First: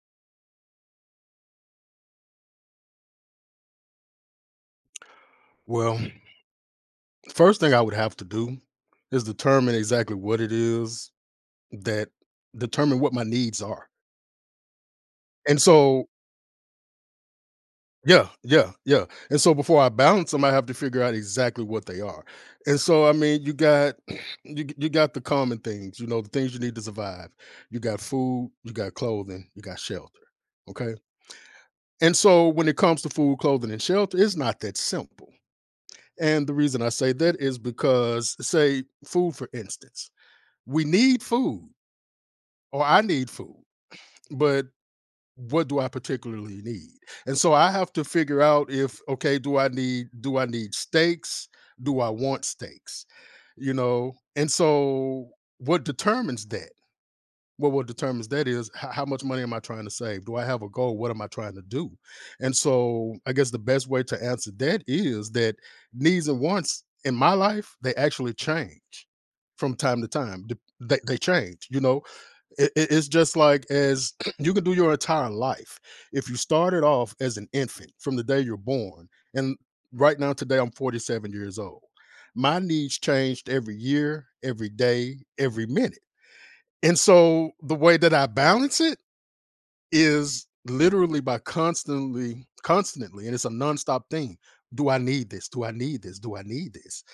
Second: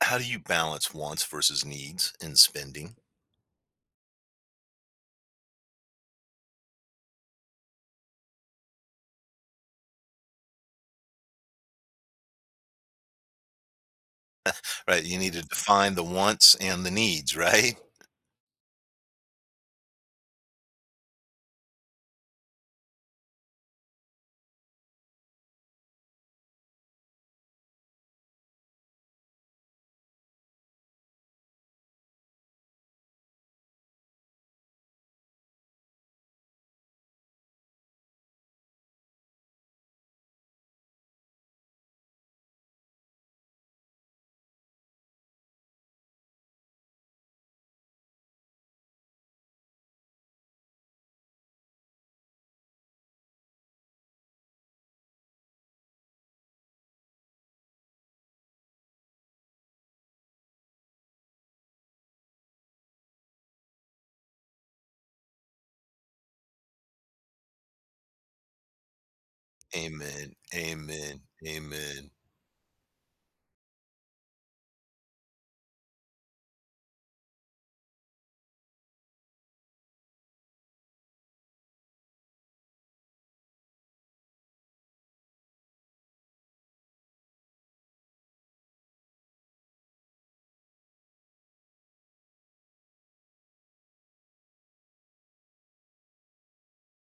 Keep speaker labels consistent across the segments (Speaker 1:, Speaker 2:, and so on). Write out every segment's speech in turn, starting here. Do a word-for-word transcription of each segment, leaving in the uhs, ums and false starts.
Speaker 1: How do you balance wants versus needs in spending?
Speaker 2: Well, first thing I would have to do is determine exactly what it is that determine what my needs are.
Speaker 1: Right, you need to
Speaker 2: And
Speaker 1: define the
Speaker 2: so,
Speaker 1: wants and the needs, right?
Speaker 2: yeah, yeah, yeah. And so before I balance them, I have to figure out exactly what they are. And so, I mean, you got you you got the common things, you know, the things you need to survive. You got food, you got clothing, you got shelter. Okay. And so when it comes to food, clothing, and shelter, it's not that simple. And the reason I say that is because, say, food, for instance, we need food or I need food, but what do I particularly need? And so I have to figure out if okay, do I need do I need steaks? Do I want steaks? You know, and so what determines that? Well, what determines that is how, how much money am I trying to save? Do I have a goal? What am I trying to do? And so I guess the best way to answer that is that needs and wants in my life, they actually change from time to
Speaker 1: Amen,
Speaker 2: time. Dep- They, they
Speaker 1: amen,
Speaker 2: change, you know,
Speaker 1: amen.
Speaker 2: it, it- it's just like as you can do your entire life if you started off as an infant from the day you're born. And right now today, I'm forty-seven years old. My needs changed every year, every day, every minute. And so the way that I balance it is literally by constantly, constantly, and it's a nonstop thing. Do I need this? Do I need this? Do I need this?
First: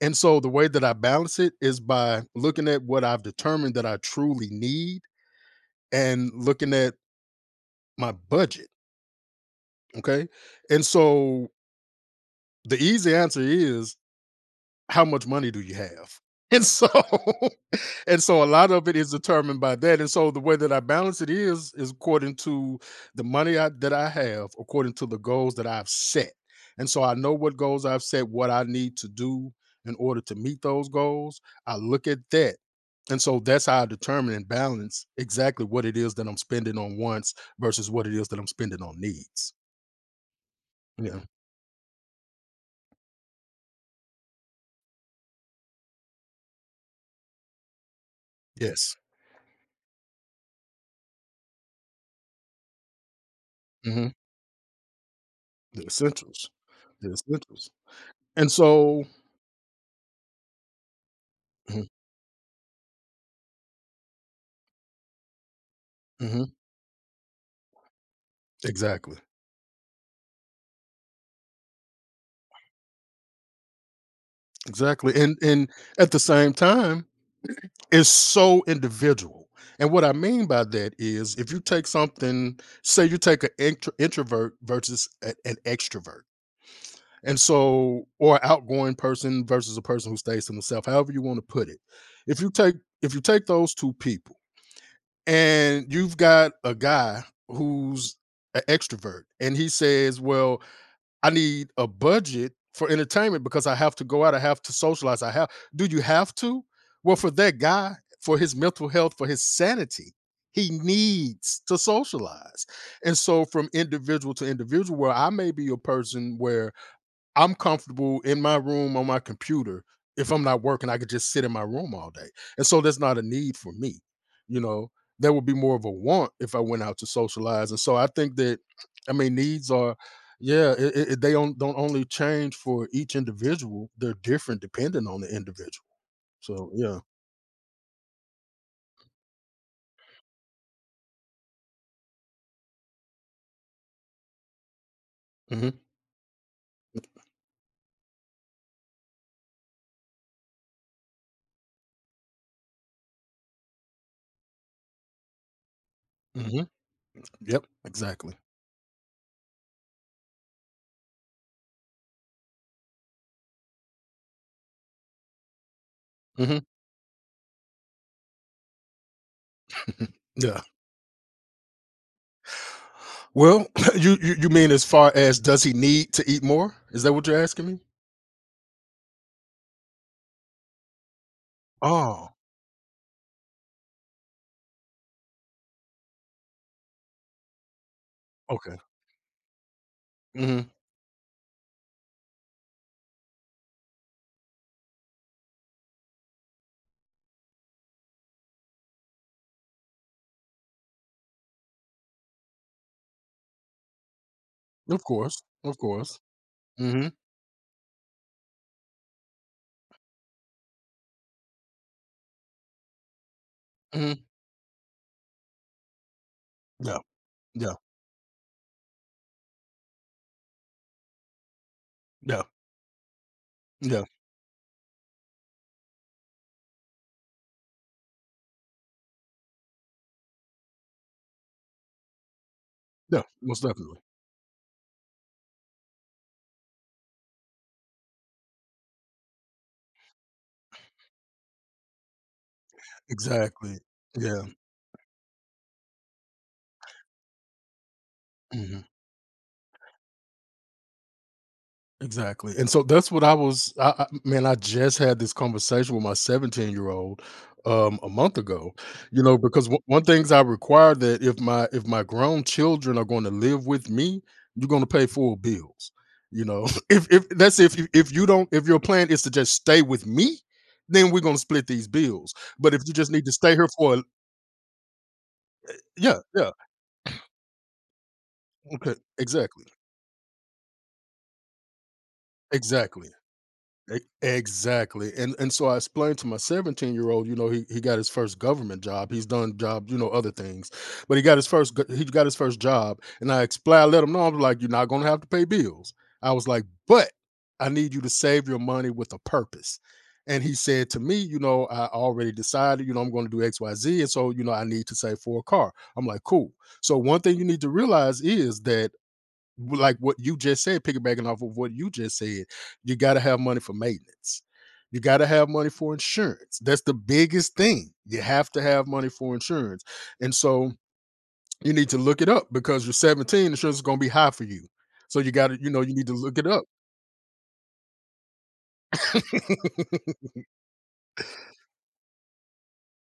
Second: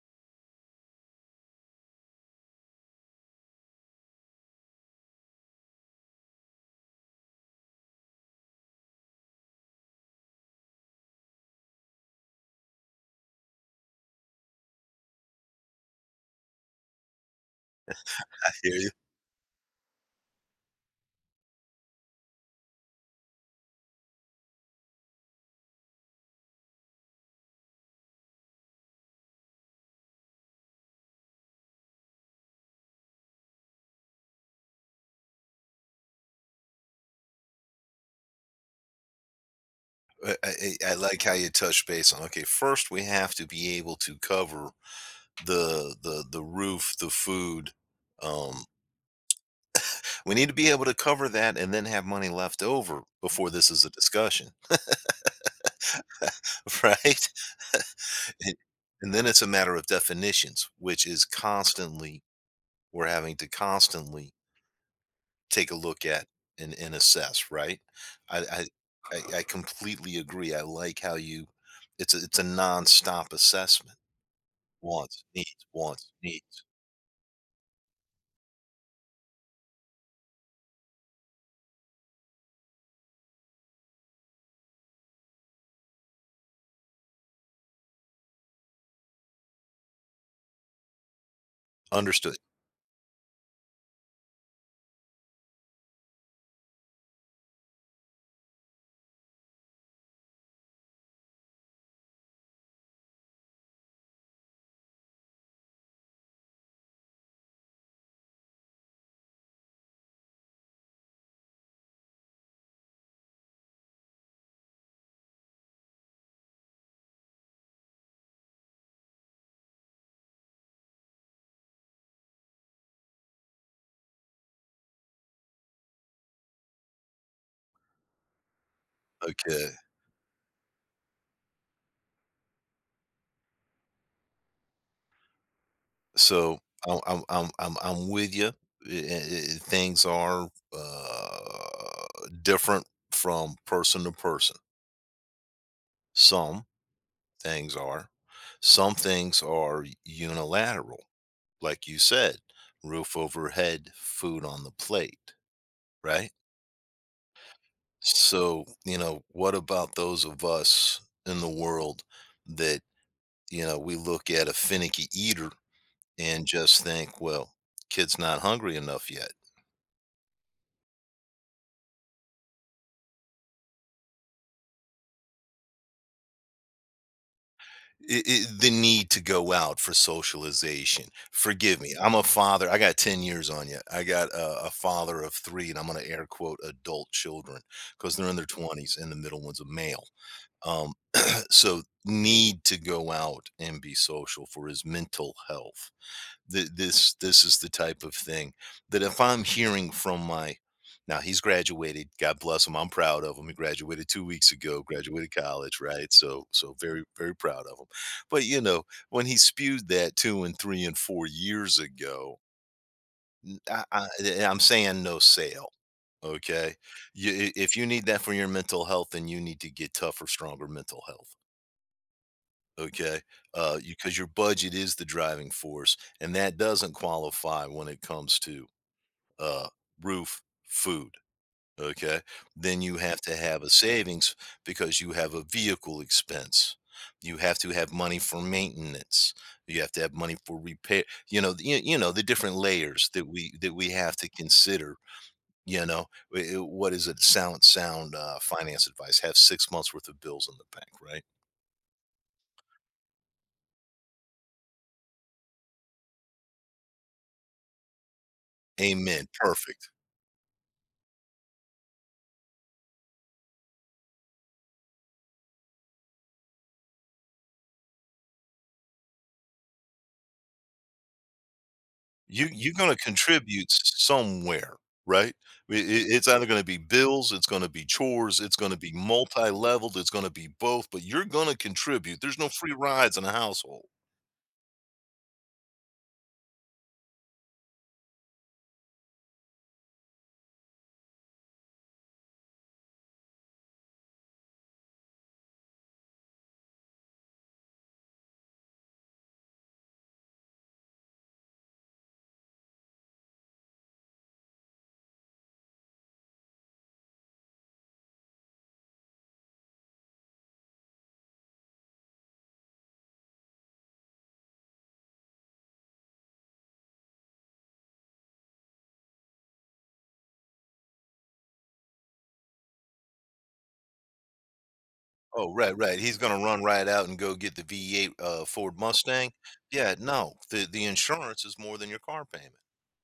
Speaker 2: And so the way that I balance it is by looking at what I've determined that I truly need and looking at my budget. Okay. And so the easy answer is, how much money do you have? And so and so a
Speaker 1: I
Speaker 2: lot
Speaker 1: hear
Speaker 2: of
Speaker 1: you.
Speaker 2: it is determined by that, and so the way that I balance it is is according to the money I that I have, according to the goals that I've set, and so I know what goals I've set, what I need to do in order to meet those goals. I look at that, and so that's how I determine and balance exactly what it is that I'm spending on wants versus what it is that I'm spending on needs.
Speaker 1: I I I
Speaker 2: Yeah.
Speaker 1: like how you touch base on, okay, first we have to be able to cover the the the roof, the food, um,
Speaker 2: Yes.
Speaker 1: we need to be able to cover that and then have money left over before this is a
Speaker 2: Mhm.
Speaker 1: discussion,
Speaker 2: The essentials. The
Speaker 1: right?
Speaker 2: essentials. And
Speaker 1: And
Speaker 2: so.
Speaker 1: and then it's a matter of definitions, which is constantly we're having to constantly take a look at,
Speaker 2: Mhm.
Speaker 1: and, and assess, right? I, I
Speaker 2: Exactly,
Speaker 1: I I completely agree. I like how you, it's a it's a non-stop assessment.
Speaker 2: exactly,
Speaker 1: Wants,
Speaker 2: and
Speaker 1: needs,
Speaker 2: and
Speaker 1: wants,
Speaker 2: at the same
Speaker 1: needs.
Speaker 2: time, it's so individual, and what I mean by that is if you take something. Say you take an intro introvert versus a an extrovert, and so or a outgoing person versus a person who stays to themselves, however you wanna put it.
Speaker 1: Understood.
Speaker 2: If you take if you take those two people, and you've got a guy who's an extrovert and he says, "Well, I need a budget for entertainment because I have to go out. I have to socialize. I have. Do you have to?" Well, for that guy, for his mental health, for his sanity, he needs to socialize. And so, from individual to individual, where I may be a person where I'm comfortable in my room on my computer. If I'm not working, I could just sit in my room all day. And so that's not a need for me. You know, there would be more of a want if I went out to socialize. And so I think that, I mean,
Speaker 1: Okay.
Speaker 2: needs are, yeah, it, it, they don't, don't only change for each individual, they're different depending on the individual.
Speaker 1: So
Speaker 2: So,
Speaker 1: I'm
Speaker 2: yeah.
Speaker 1: I'm I'm I'm, I'm with you. Things are uh, different from person to person.
Speaker 2: Hmm.
Speaker 1: Some things are. Some things are unilateral, like you said, roof over head, food on the plate, right?
Speaker 2: Hmm. Yep, exactly.
Speaker 1: So, you know, what about those of us in the world that, you know, we look at a finicky eater and
Speaker 2: Hmm.
Speaker 1: just think, well, kid's not hungry enough yet.
Speaker 2: Yeah. Well, you, you you mean as far as does he need to eat more? Is that what you're asking me?
Speaker 1: I I The need to go out for socialization. Forgive me. I'm a
Speaker 2: Oh,
Speaker 1: father. I got ten years on you. I got a, a father of three, and I'm going to air quote adult children because they're in their
Speaker 2: okay.
Speaker 1: twenties and the middle one's a male. Um, so need to go out and be social for his mental health. Th- This this is the type of thing that if I'm hearing from my, now he's graduated, God bless him. I'm proud of him. He graduated two weeks ago,
Speaker 2: Of
Speaker 1: graduated
Speaker 2: course,
Speaker 1: college,
Speaker 2: of
Speaker 1: right?
Speaker 2: course.
Speaker 1: So so very,
Speaker 2: Mhm,
Speaker 1: very proud of him. But you know, when he spewed that two and three and four years ago, n- I, I,
Speaker 2: mhm.
Speaker 1: am saying no sale. Okay.
Speaker 2: Yeah,
Speaker 1: You, i-
Speaker 2: yeah,
Speaker 1: if you need that for your mental health, then you need to get tougher, stronger mental health.
Speaker 2: yeah,
Speaker 1: Okay, uh, you
Speaker 2: yeah,
Speaker 1: 'cause your budget is the driving force, and that doesn't qualify when it comes to, uh, roof, food, okay? Then you have
Speaker 2: yeah,
Speaker 1: to have
Speaker 2: most
Speaker 1: a
Speaker 2: definitely.
Speaker 1: savings because you have a vehicle expense. You have to have money for maintenance. You have to have money for repair, you know, the- you you know, the different layers that we that
Speaker 2: Exactly.
Speaker 1: we have to
Speaker 2: Yeah,
Speaker 1: consider, you know? Eh eh, what is it? Sound sound, uh,
Speaker 2: mhm,
Speaker 1: finance advice: have six months worth of bills in the bank, right?
Speaker 2: exactly, and so that's what I was I I man, I just had this conversation with my seventeen-year-old, um, a month ago, you
Speaker 1: Amen,
Speaker 2: know, because one
Speaker 1: perfect.
Speaker 2: one things I require that if my if my grown children are gonna live with me, you're gonna pay full bills, you know? If if that's if you if you don't if your plan is to just stay with me, then we're gonna split these bills,
Speaker 1: You you're
Speaker 2: but if you
Speaker 1: gonna
Speaker 2: just need to stay
Speaker 1: contribute
Speaker 2: here for a.
Speaker 1: somewhere, right? I I
Speaker 2: Yeah,
Speaker 1: it's either
Speaker 2: yeah,
Speaker 1: gonna be bills, it's gonna be chores, it's gonna be
Speaker 2: okay, exactly,
Speaker 1: multi-leveled, it's gonna be both, but you're gonna contribute. There's no free
Speaker 2: exactly,
Speaker 1: rides in a household.
Speaker 2: e exactly, and and so I explained to my seventeen-year-old, you know, he he got his first government job, he's done job, you know, other things, but he got his first g he got his first job, and I expli I let him know, I'm like, "You're not gonna have to pay bills." I was like, "But I need you to save your money with a purpose," and he said to me, you know, "I already decided, you know, I'm gonna do X Y Z, and so, you know, I need to save for a car." I'm like, "Cool." So one thing you need to realize is that, w- like what you just said, piggybacking off of what you just said, you got to have money for maintenance. You got to have money for insurance. That's the biggest thing. You have to have money for insurance. And so you need to look it up because you're seventeen, insurance is going to be high for you. So you got
Speaker 1: Oh,
Speaker 2: to, you
Speaker 1: right,
Speaker 2: know, you
Speaker 1: right.
Speaker 2: need to
Speaker 1: He's
Speaker 2: look
Speaker 1: gonna
Speaker 2: it
Speaker 1: run
Speaker 2: up.
Speaker 1: right out and go get the V eight, uh, Ford Mustang. Yeah, no. The the insurance is more than your car payment.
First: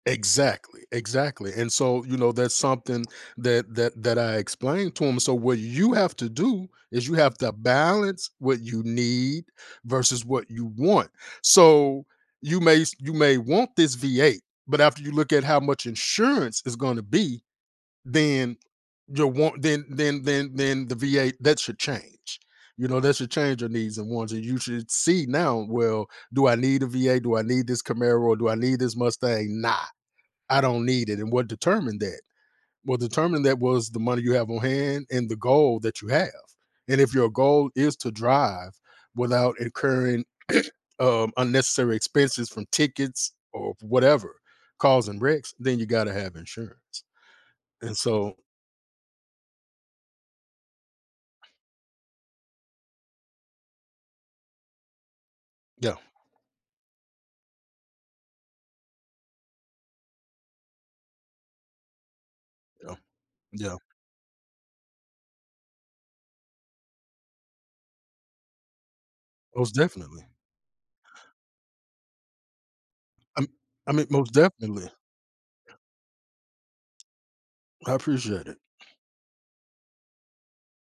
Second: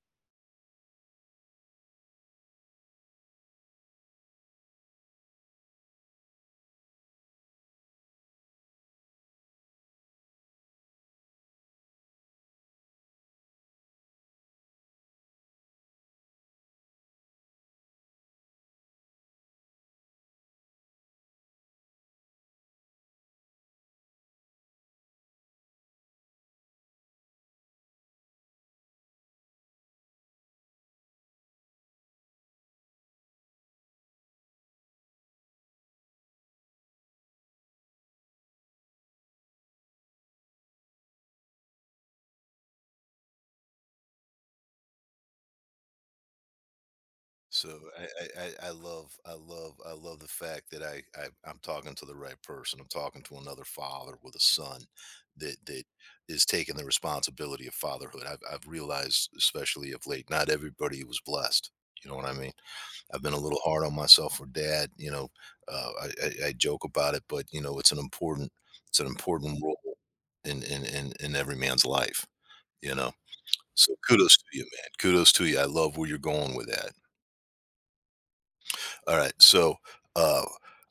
Speaker 2: Exactly, exactly. And so, you know, that's something that that that I explained to him. So what you have to do is you have to balance what you need versus what you want. So you may s- you may want this V eight, but after you look at how much insurance is going to be, then your want then then then then the V eight, that should change. You know, that should change your needs and wants. And you should see now, well, do I need a V eight? Do I need this Camaro? Or do I need this Mustang? Nah. I don't need it. And what determined that? What determined that was the money you have on hand and the goal that you have. And if your goal is to drive without incurring um, unnecessary expenses from tickets or whatever causing wrecks, then you got to have insurance.
Speaker 1: So
Speaker 2: And
Speaker 1: I
Speaker 2: so,
Speaker 1: I I I love I love I love the fact that I I I'm talking to the right person. I'm talking to another father with a son that that
Speaker 2: yeah,
Speaker 1: is taking the responsibility of fatherhood. I've I've realized, especially of late, not everybody was blessed. You know what I mean?
Speaker 2: yeah,
Speaker 1: I've been a little
Speaker 2: yeah,
Speaker 1: hard on myself for dad. You know, uh, I, I I joke about it, but you know, it's an important, it's an important
Speaker 2: most
Speaker 1: role
Speaker 2: definitely.
Speaker 1: in in in, in every man's life. You know,
Speaker 2: i I
Speaker 1: so
Speaker 2: mean, most
Speaker 1: kudos to you,
Speaker 2: definitely.
Speaker 1: man. Kudos to you. I love where you're going with that.
Speaker 2: I appreciate it.
Speaker 1: All right. So, uh,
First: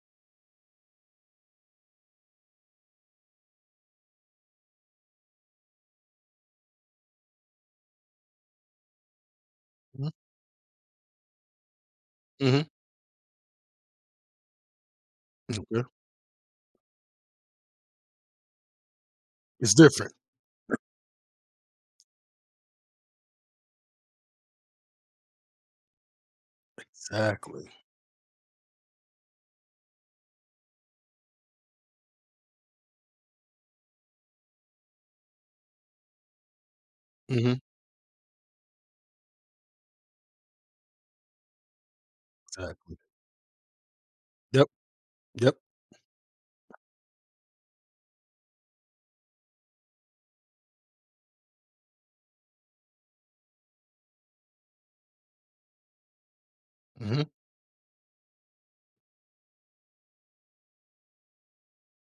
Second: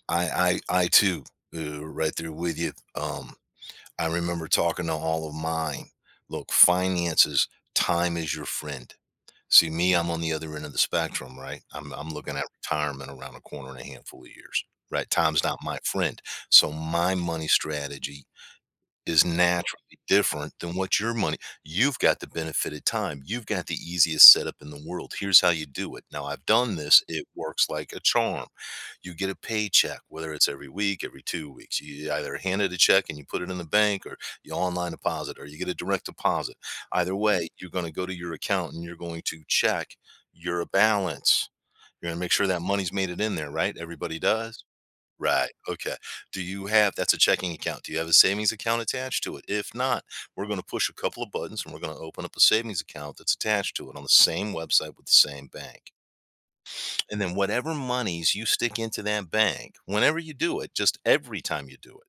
Speaker 1: I, I, I too, uh, right there with you. Um, I remember talking to all of mine. Look, finances, time is your friend. See, me, I'm on the other end of the spectrum, right? I'm, I'm looking at
Speaker 2: Mm-hmm.
Speaker 1: retirement around a corner in a handful of years, right? Time's not
Speaker 2: Mm-hmm,
Speaker 1: my
Speaker 2: okay.
Speaker 1: friend. So, my money strategy is
Speaker 2: It's
Speaker 1: naturally
Speaker 2: different.
Speaker 1: different than what your money. You've got the benefit of time. You've got the easiest setup in the world. Here's how you do it. Now, I've done this. It works
Speaker 2: Exactly.
Speaker 1: like a charm. You get a paycheck, whether it's every week, every two weeks. You either hand it a check and you put it in the bank, or you online deposit, or you get a direct deposit. Either way,
Speaker 2: Hmm.
Speaker 1: you're going to go to your account and you're going to check your balance. You're going to make sure that money's
Speaker 2: Exactly.
Speaker 1: made it in there, right? Everybody does.
Speaker 2: Yep.
Speaker 1: Right,
Speaker 2: Yep.
Speaker 1: okay. Do you have, that's a checking account, do you have a savings account attached to it? If not, we're gonna push a couple of buttons, and we're gonna open up a savings account that's attached to it on the same website with the same bank. And
Speaker 2: Hmm.
Speaker 1: then whatever monies you stick into that bank, whenever you do it, just every time you do it,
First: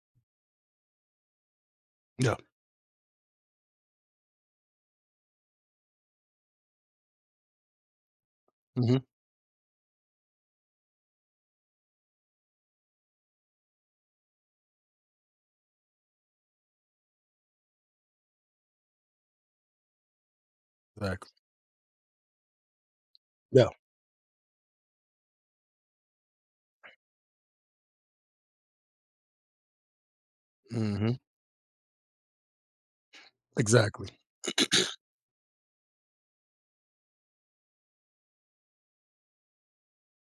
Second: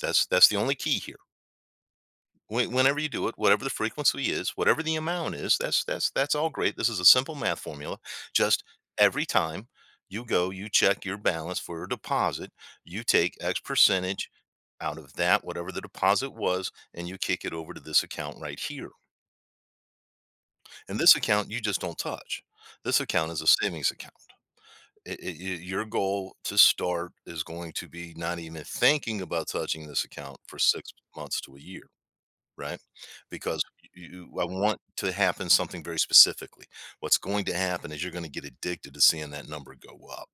Speaker 1: that's that's the only key here.
Speaker 2: Yeah.
Speaker 1: Whe whenever you do it, whatever the frequency is, whatever the amount is, that's that's that's all great. This is a simple math formula. Just
Speaker 2: Hmm.
Speaker 1: every time you go, you check your balance for a deposit, you take X percentage out of that, whatever the deposit was, and you kick it over to this account right here. And this
Speaker 2: Exactly.
Speaker 1: account you just don't touch. This account is a
Speaker 2: Yeah.
Speaker 1: savings account. It, it, y- your goal to start is going to be not even thinking about touching this account for six
Speaker 2: Mhm.
Speaker 1: months to a year, right? Because
Speaker 2: Exactly.
Speaker 1: you, I want to happen something very specifically. What's going to happen is you're going to get addicted to seeing that number go up.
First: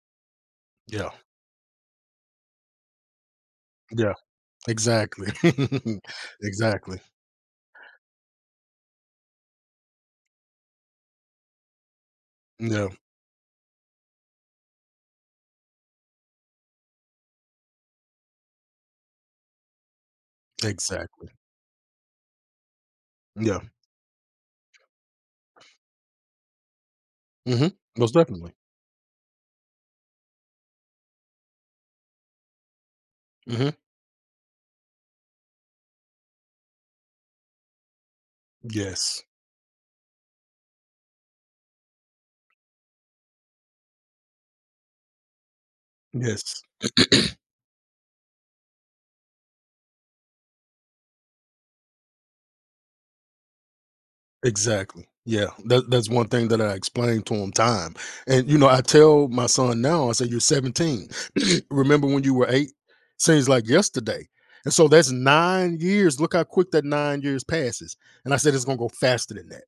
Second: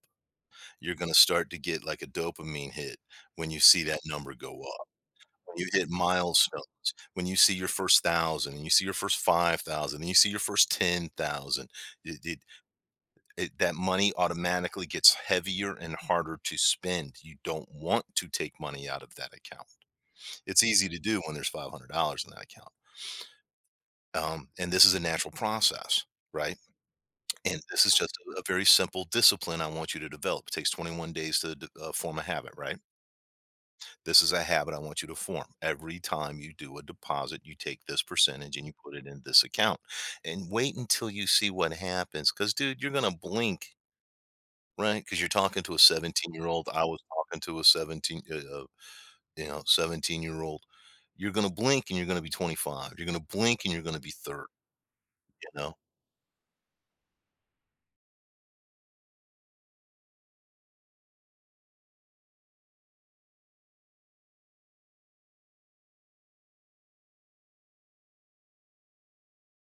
Speaker 1: You're going
Speaker 2: Yeah.
Speaker 1: to start to get like a dopamine hit when you see that
Speaker 2: Yeah.
Speaker 1: number go up.
Speaker 2: Exactly.
Speaker 1: When you hit milestones,
Speaker 2: Exactly.
Speaker 1: when you see your first thousand, and you see your first five thousand, and you see your first ten thousand, it, it,
Speaker 2: Yeah.
Speaker 1: it, that money automatically gets heavier and harder to spend. You don't want to take money out of that account. It's easy to do
Speaker 2: Exactly.
Speaker 1: when there's five hundred dollars in that account.
Speaker 2: Yeah.
Speaker 1: Um, and this is a natural process, right? And
Speaker 2: Mhm.
Speaker 1: this is
Speaker 2: Most
Speaker 1: just a, a
Speaker 2: definitely.
Speaker 1: very simple discipline I want you to develop. It takes twenty-one days to d- uh, form a habit, right?
Speaker 2: Mhm.
Speaker 1: This is a habit I want you to form. Every time you do a deposit, you take this percentage and you put it in
Speaker 2: Yes.
Speaker 1: this account and wait until you see what happens. Because, dude, you're going to blink, right? Because you're talking to a 17 year
Speaker 2: Yes.
Speaker 1: old. I was talking to a seventeen, uh, uh, you know, seventeen year old. You're going to blink and you're going to be twenty-five. You're going to blink and you're going to be thirty,
Speaker 2: Exactly. Yeah.
Speaker 1: you know?
Speaker 2: That that's one thing that I explained to him, time. And you know, I tell my son now, I say, "You're seventeen. Remember when you were eight? Seems like yesterday." And so that's nine years. Look how quick that nine years passes. And I said it's gonna go faster than that.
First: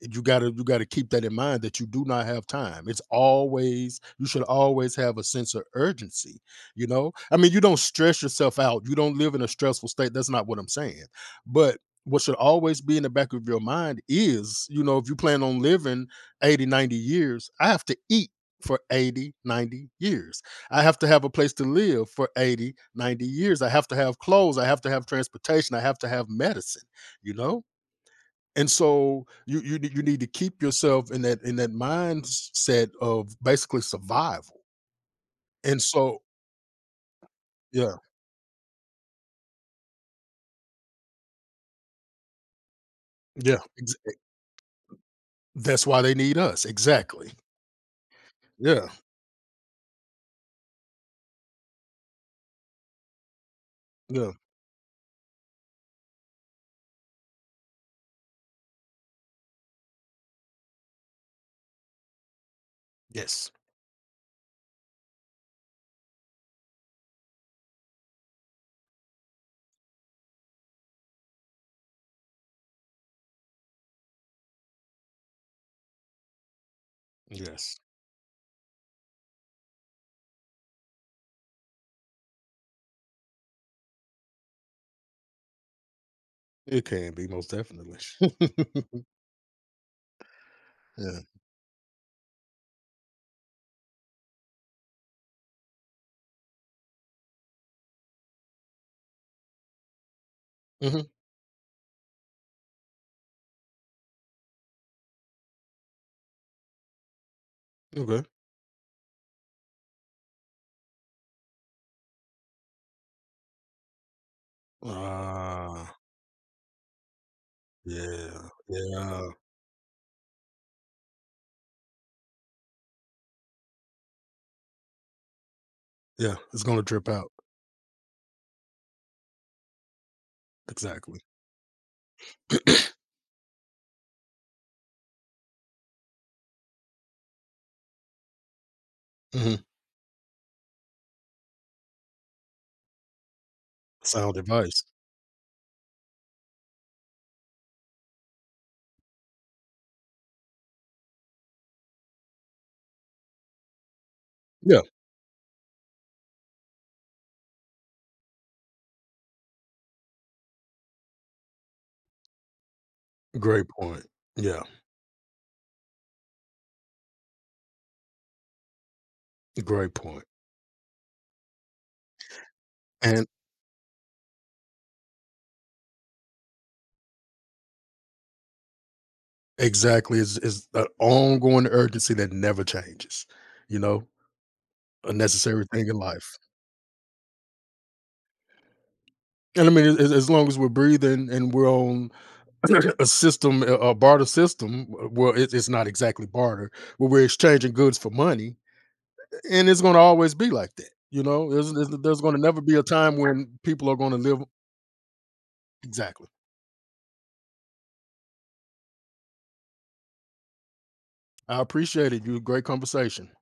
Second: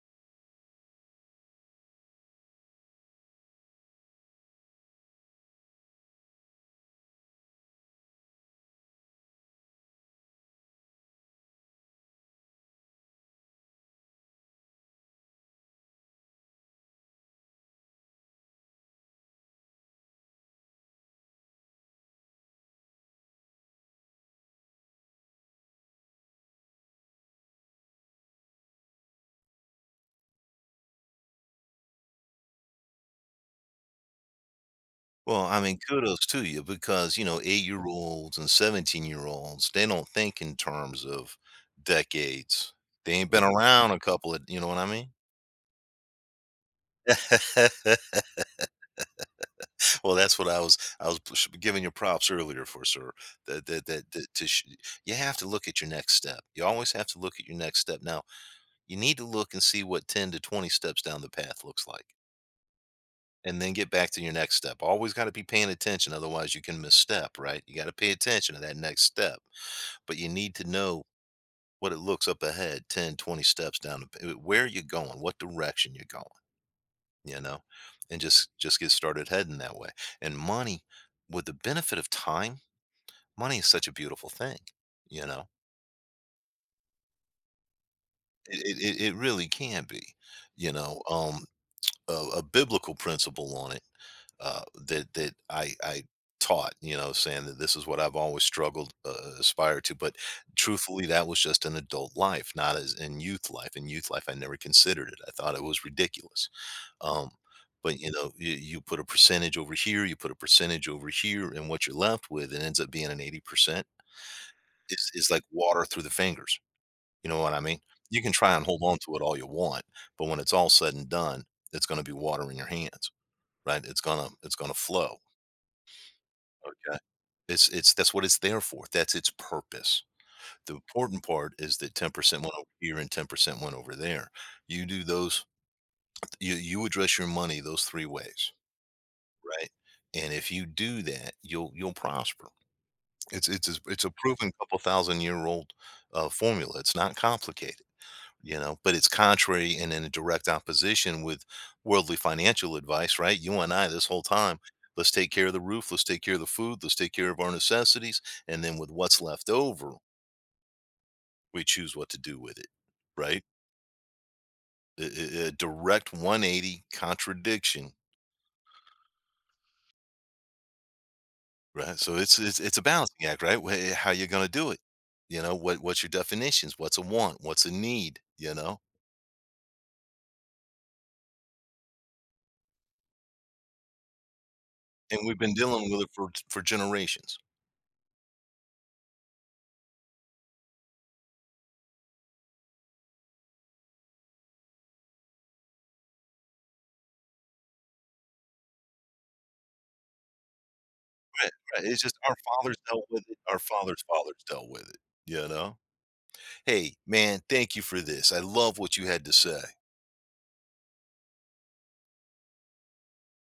Speaker 2: you gotta you gotta keep that in mind that you do not have time. It's always you should always have a sense of urgency. You know, I mean, you don't stress yourself out. You don't live in a stressful state. That's not what I'm saying. But what should always be in the back of your mind is, you know, if you plan on living eighty, ninety years, I have to eat for eighty, ninety years. I have to have a place to live for eighty, ninety years. I have to have clothes. I have to have transportation. I have to have medicine, you know? And so you you you need to keep yourself in that, in that mindset of basically survival.
Speaker 1: Well, I mean,
Speaker 2: And so
Speaker 1: kudos to you because, you know,
Speaker 2: yeah,
Speaker 1: eight-year-olds and seventeen-year-olds, they don't think in terms of decades. They ain't been, mhm,
Speaker 2: yeah,
Speaker 1: around
Speaker 2: ex-
Speaker 1: a couple of, you know what I mean?
Speaker 2: that's why they need us, exactly. Yeah,
Speaker 1: Well, that's what I was I was push giving you props earlier for, sir. That that that
Speaker 2: yeah,
Speaker 1: that to sh You have to look at your next step. You always have to look at your next step. Now, you need to look and see what ten to twenty steps down the path looks like,
Speaker 2: yes,
Speaker 1: and then get back to your next step. Always gotta be paying attention, otherwise you can misstep, right? You gotta pay attention to that next step. But you need to know what it looks up ahead, ten, twenty steps down, the, uh, where you're going, what direction you're going, you know,
Speaker 2: yes,
Speaker 1: and just just get started heading that way. And money, with the benefit of time, money is such a beautiful thing, you know.
Speaker 2: it can be, most definitely.
Speaker 1: it it, it it really can be, you know,
Speaker 2: Yeah.
Speaker 1: um a, a biblical principle on it, uh, that that I I taught. You know, saying, that this is what I've always struggled, uh, aspire to. But truthfully,
Speaker 2: Hmm.
Speaker 1: that was just an adult life, not as in youth life. In youth life, I never considered it. I thought it was ridiculous. Um, but you
Speaker 2: Okay.
Speaker 1: know, you, you put a percentage over here, you put a percentage over here, and what you're left with, it ends up being an eighty percent. It's is like water
Speaker 2: Ah,
Speaker 1: through the fingers. You know what I mean? You can
Speaker 2: yeah,
Speaker 1: try and hold on to it
Speaker 2: yeah,
Speaker 1: all you want, but when it's all said and done, it's going to be water in your hands, right? It's gonna it's gonna flow,
Speaker 2: yeah. It's gonna
Speaker 1: okay?
Speaker 2: drip out,
Speaker 1: It's it's that's what it's there for. That's its purpose. The
Speaker 2: exactly.
Speaker 1: important part is that ten percent went over here and ten percent went over there. You do those you you address your money those three ways,
Speaker 2: Hmm.
Speaker 1: right? And if you do that, you'll you'll prosper. It's it's a it's a
Speaker 2: Sound
Speaker 1: proven couple
Speaker 2: advice.
Speaker 1: thousand year old, uh, formula. It's not complicated. You know, but it's contrary and in a direct opposition with worldly financial advice, right? You and I, this whole time,
Speaker 2: Yeah,
Speaker 1: let's take care of the roof, let's take care of the food, let's take care of our necessities, and then with what's left over, we choose what to do with it, right?
Speaker 2: great point. Yeah,
Speaker 1: A, a- a direct one eighty contradiction,
Speaker 2: great point.
Speaker 1: right? So it's it's, it's a balancing
Speaker 2: And
Speaker 1: act, right? Wh- how you are going to do it, you know, what what's your definitions, what's a want, what's a need, you know?
Speaker 2: Exactly, it's it's an ongoing urgency that never changes, you know, a
Speaker 1: And we've been
Speaker 2: necessary thing
Speaker 1: dealing
Speaker 2: in
Speaker 1: with it for
Speaker 2: life,
Speaker 1: for generations.
Speaker 2: and I mean, as as long as we're breathing and we're on a system, a a barter system, w well, it's it's not exactly barter, but we're exchanging goods for money, and it's gonna always be like that, you
Speaker 1: Right,
Speaker 2: know, there's
Speaker 1: right,
Speaker 2: there's
Speaker 1: it's just
Speaker 2: there's
Speaker 1: our
Speaker 2: gonna never
Speaker 1: fathers
Speaker 2: be a
Speaker 1: dealt
Speaker 2: time
Speaker 1: with it,
Speaker 2: when
Speaker 1: our
Speaker 2: people are
Speaker 1: fathers'
Speaker 2: gonna
Speaker 1: fathers
Speaker 2: live.
Speaker 1: dealt with it, you know?
Speaker 2: Exactly.
Speaker 1: Hey, man, thank you for this, I love what you had to say.
Speaker 2: I appreciate it. You Great conversation.